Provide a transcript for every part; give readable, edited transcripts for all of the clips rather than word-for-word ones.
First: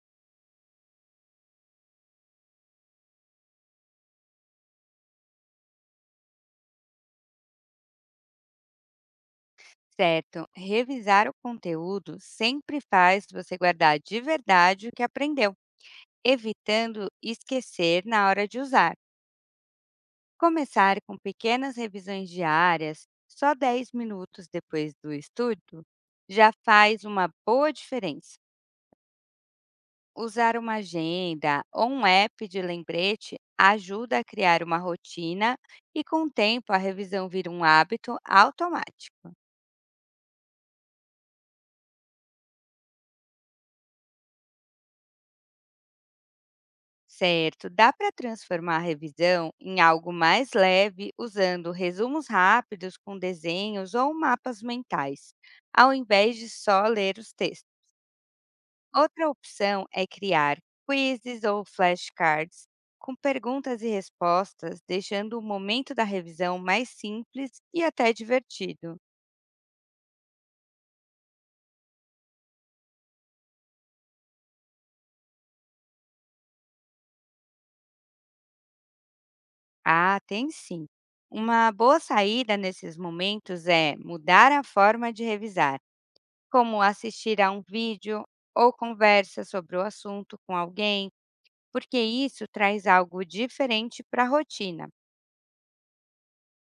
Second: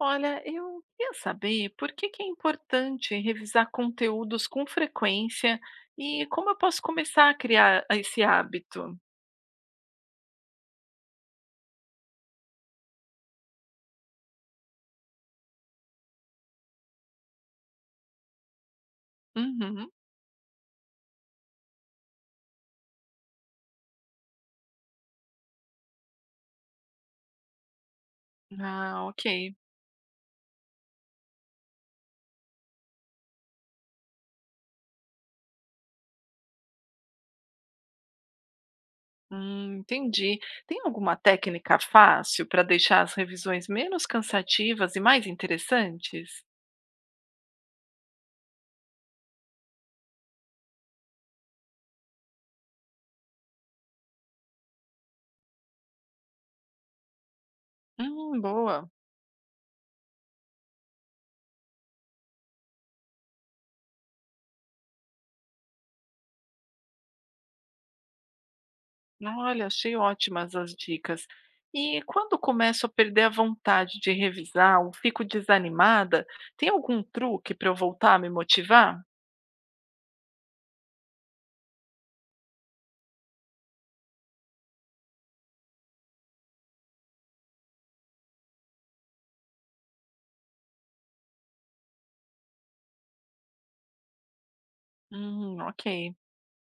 Olha, eu queria saber por que que é importante revisar conteúdos com frequência e como eu posso começar a criar esse hábito? Certo, revisar o conteúdo sempre faz você guardar de verdade o que aprendeu, evitando esquecer na hora de usar. Uhum. Começar com pequenas revisões diárias, só 10 minutos depois do estudo, já faz uma boa diferença. Ah, ok. Usar uma agenda ou um app de lembrete ajuda a criar uma rotina e, com o tempo, a revisão vira um hábito automático. Entendi. Tem alguma técnica fácil para deixar as revisões menos cansativas e mais interessantes? Certo, dá para transformar a revisão em algo mais leve usando resumos rápidos com desenhos ou mapas mentais, ao invés de só ler os textos. Boa. Outra opção é criar quizzes ou flashcards com perguntas e respostas, deixando o momento da revisão mais simples e até divertido. Olha, achei ótimas as dicas. E quando começo a perder a vontade de revisar ou fico desanimada, tem algum truque para eu voltar a me motivar? Ah, tem sim! Uma boa saída nesses momentos é mudar a forma de revisar como assistir a um vídeo ou conversa sobre o assunto com alguém, porque isso traz algo diferente para a rotina. Ok.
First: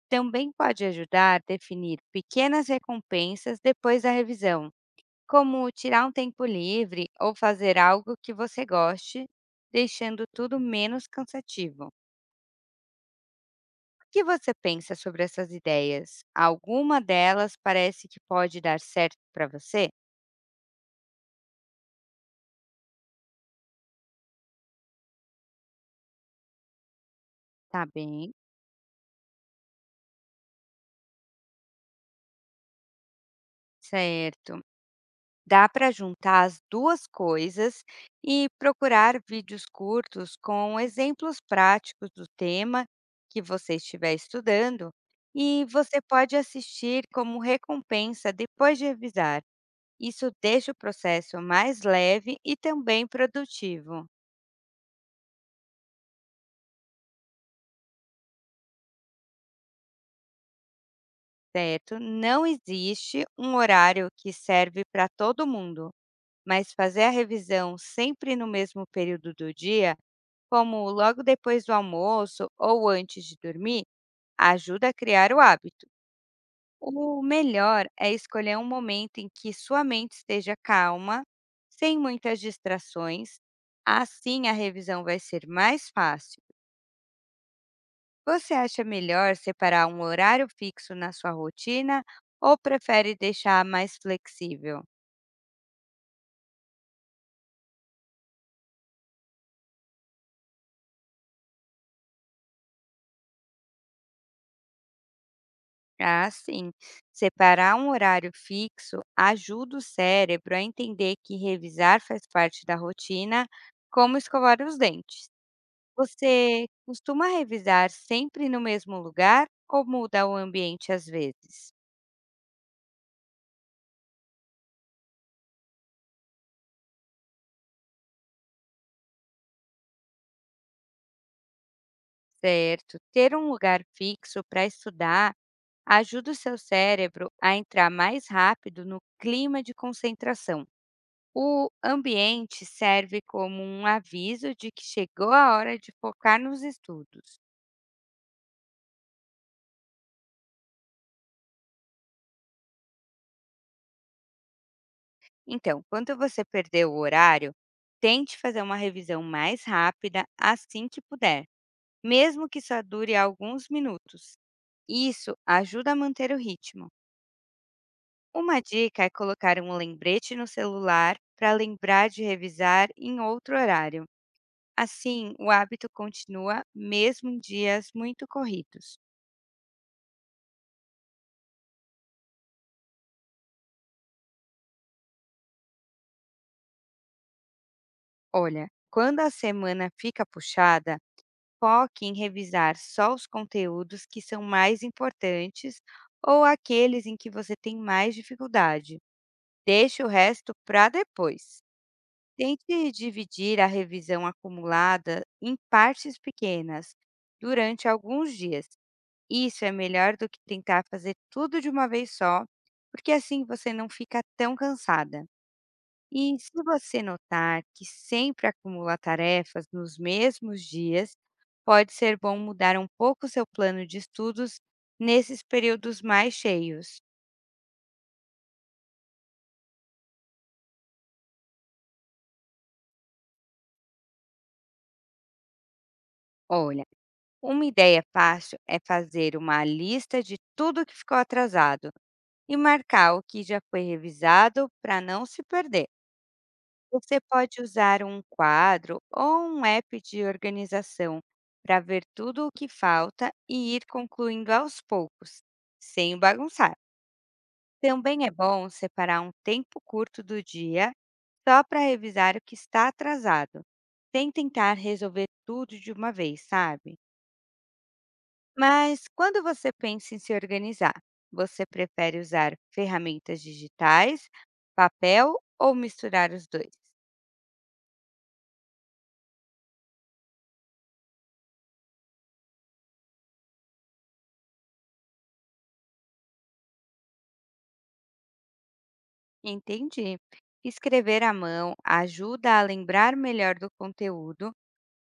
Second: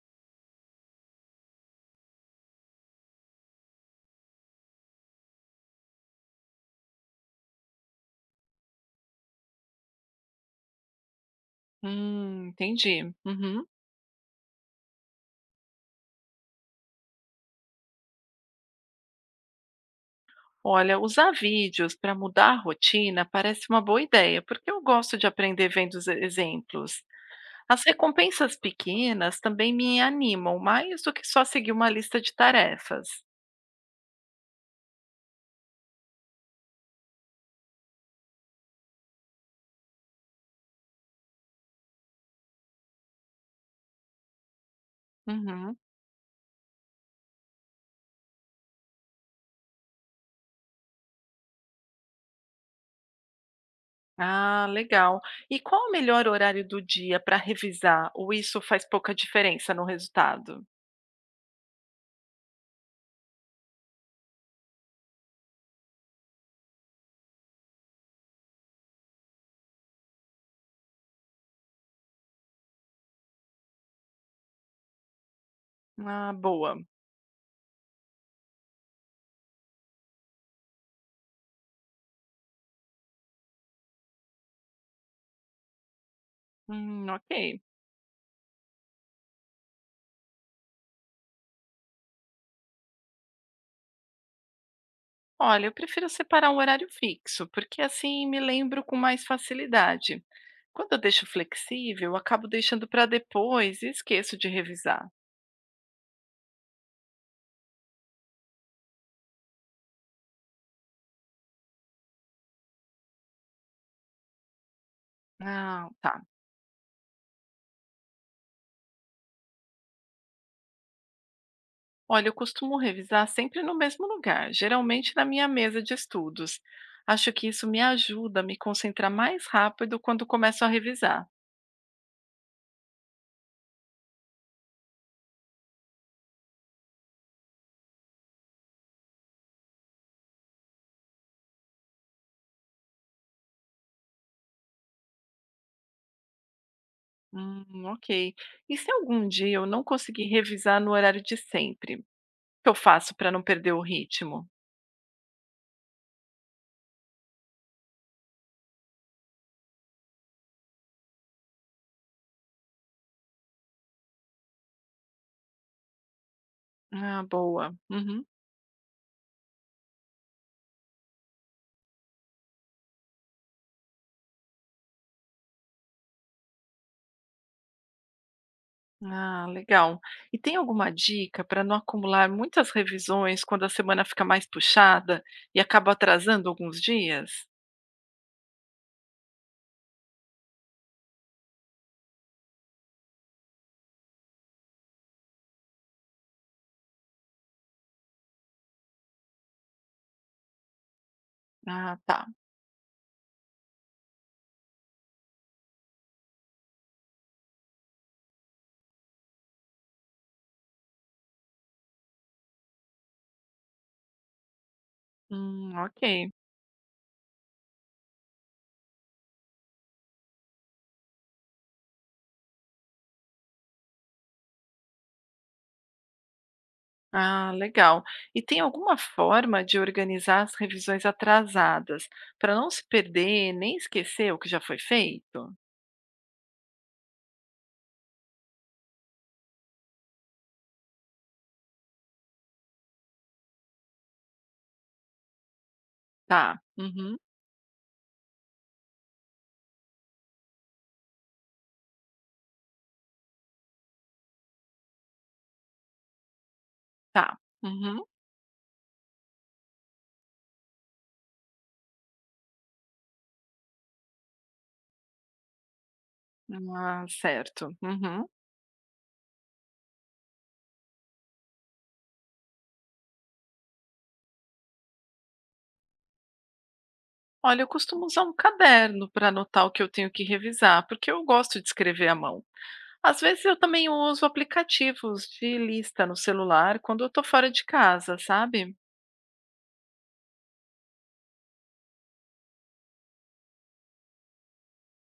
Também pode ajudar a definir pequenas recompensas depois da revisão, como tirar um tempo livre ou fazer algo que você goste, deixando tudo menos cansativo. Entendi. Uhum. O que você pensa sobre essas ideias? Alguma delas parece que pode dar certo para você? Olha, usar vídeos para mudar a rotina parece uma boa ideia, porque eu gosto de aprender vendo os exemplos. As Tá bem, recompensas pequenas também me animam, mais do que só seguir uma lista de tarefas. certo. Dá para juntar as duas coisas e procurar vídeos curtos com exemplos práticos do tema que você estiver estudando, e Uhum. você pode assistir como recompensa depois de revisar. Isso deixa o processo mais leve e também produtivo, Ah, legal. E qual o melhor horário do dia para revisar? Ou isso faz pouca diferença no resultado? certo? Não existe um horário que serve para todo mundo, mas fazer a revisão sempre no mesmo período do dia como logo depois do almoço ou antes de dormir, ajuda a criar o hábito. Ah, boa. O melhor é escolher um momento em que sua mente esteja calma, sem muitas distrações, assim a revisão vai ser mais fácil. Ok. Você acha melhor separar um horário fixo na sua rotina ou prefere deixar mais flexível? Olha, eu prefiro separar um horário fixo, porque assim me lembro com mais facilidade. Quando eu deixo flexível, eu acabo deixando para depois e esqueço de revisar. Ah, sim. Separar um horário fixo ajuda o cérebro a entender que revisar faz parte da rotina, como escovar os dentes. Ah, tá. Você costuma revisar sempre no mesmo lugar ou muda o ambiente às vezes? Olha, eu costumo revisar sempre no mesmo lugar, geralmente na minha mesa de estudos. Acho que isso me ajuda a me concentrar mais rápido quando começo a revisar. Certo. Ter um lugar fixo para estudar ajuda o seu cérebro a entrar mais rápido no clima de concentração. O ambiente serve como um aviso de que chegou a hora de focar nos estudos. Ok. E se algum dia eu não conseguir revisar no horário de sempre? O que eu faço para não perder o ritmo? Então, quando você perder o horário, tente fazer uma revisão mais rápida assim que puder, mesmo que só dure alguns minutos. Isso ajuda a manter o ritmo. Ah, boa. Uhum. Uma dica é colocar um lembrete no celular para lembrar de revisar em outro horário. Assim, o hábito continua mesmo em dias muito corridos. Ah, legal. E tem alguma dica para não acumular muitas revisões quando a semana fica mais puxada e acaba atrasando alguns dias? Olha, quando a semana fica puxada, foque em revisar só os conteúdos que são mais importantes ou aqueles em que você tem mais dificuldade. Deixe o resto para depois. Ah, tá. Tente dividir a revisão acumulada em partes pequenas durante alguns dias. Isso é melhor do que tentar fazer tudo de uma vez só, porque assim você não fica tão cansada. Ok. E se você notar que sempre acumula tarefas nos mesmos dias, pode ser bom mudar um pouco seu plano de estudos nesses períodos mais cheios. Ah, legal. E tem alguma forma de organizar as revisões atrasadas para não se perder nem esquecer o que já foi feito? Olha, uma ideia fácil é fazer uma lista de tudo que ficou atrasado e marcar o que já foi revisado para não se perder. Tá. Uhum, Você pode usar um quadro ou um app de organização para ver tudo o que falta e ir concluindo aos poucos, sem bagunçar. tá. Uhum. Também é bom separar um tempo curto do dia só para revisar o que está atrasado, sem tentar resolver tudo de uma vez, sabe? Ah, certo. Uhum. Mas quando você pensa em se organizar, você prefere usar ferramentas digitais, papel ou misturar os dois? Olha, eu costumo usar um caderno para anotar o que eu tenho que revisar, porque eu gosto de escrever à mão. Às vezes eu também uso aplicativos de lista no celular quando eu estou fora de casa, sabe? Entendi. Escrever à mão ajuda a lembrar melhor do conteúdo,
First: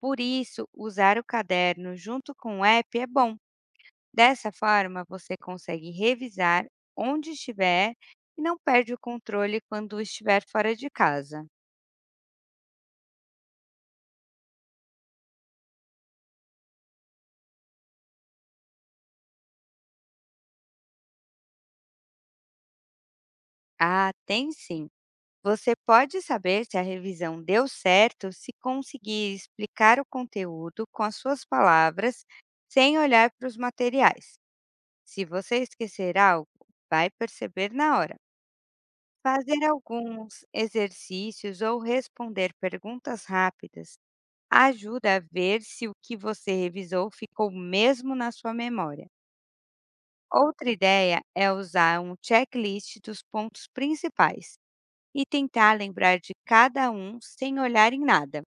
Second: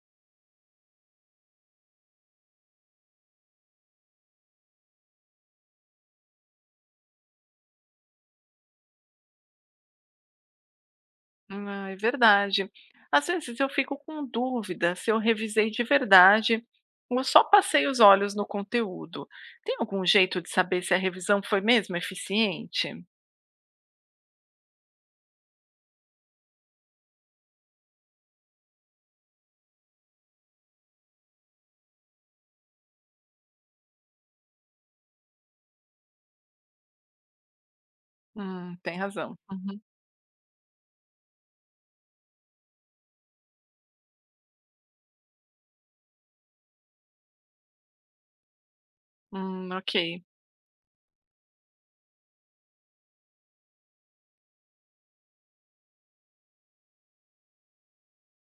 por isso, usar o caderno junto com o app é bom. Dessa forma, você consegue revisar onde estiver e não perde o controle quando estiver fora de casa. Ah, é verdade. Às vezes eu fico com dúvida se eu revisei de verdade ou só passei os olhos no conteúdo. Tem algum jeito de saber se a revisão foi mesmo eficiente? Ah, tem sim! Você pode saber se a revisão deu certo se conseguir explicar o conteúdo com as suas palavras sem olhar para os materiais. Se você esquecer algo, vai perceber na hora. Tem razão. Fazer Uhum. alguns exercícios ou responder perguntas rápidas ajuda a ver se o que você revisou ficou mesmo na sua memória. Ok. Outra ideia é usar um checklist dos pontos principais e tentar lembrar de cada um sem olhar em nada,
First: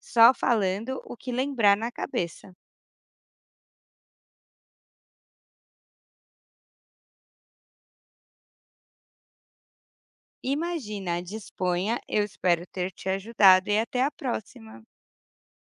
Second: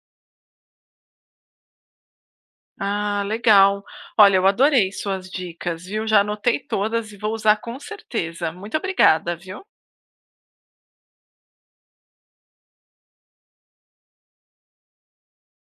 só falando o que lembrar na cabeça. Ah, legal. Olha, eu adorei suas dicas, viu? Já anotei todas e vou usar com certeza. Muito obrigada, viu? Imagina, disponha, eu espero ter te ajudado e até a próxima!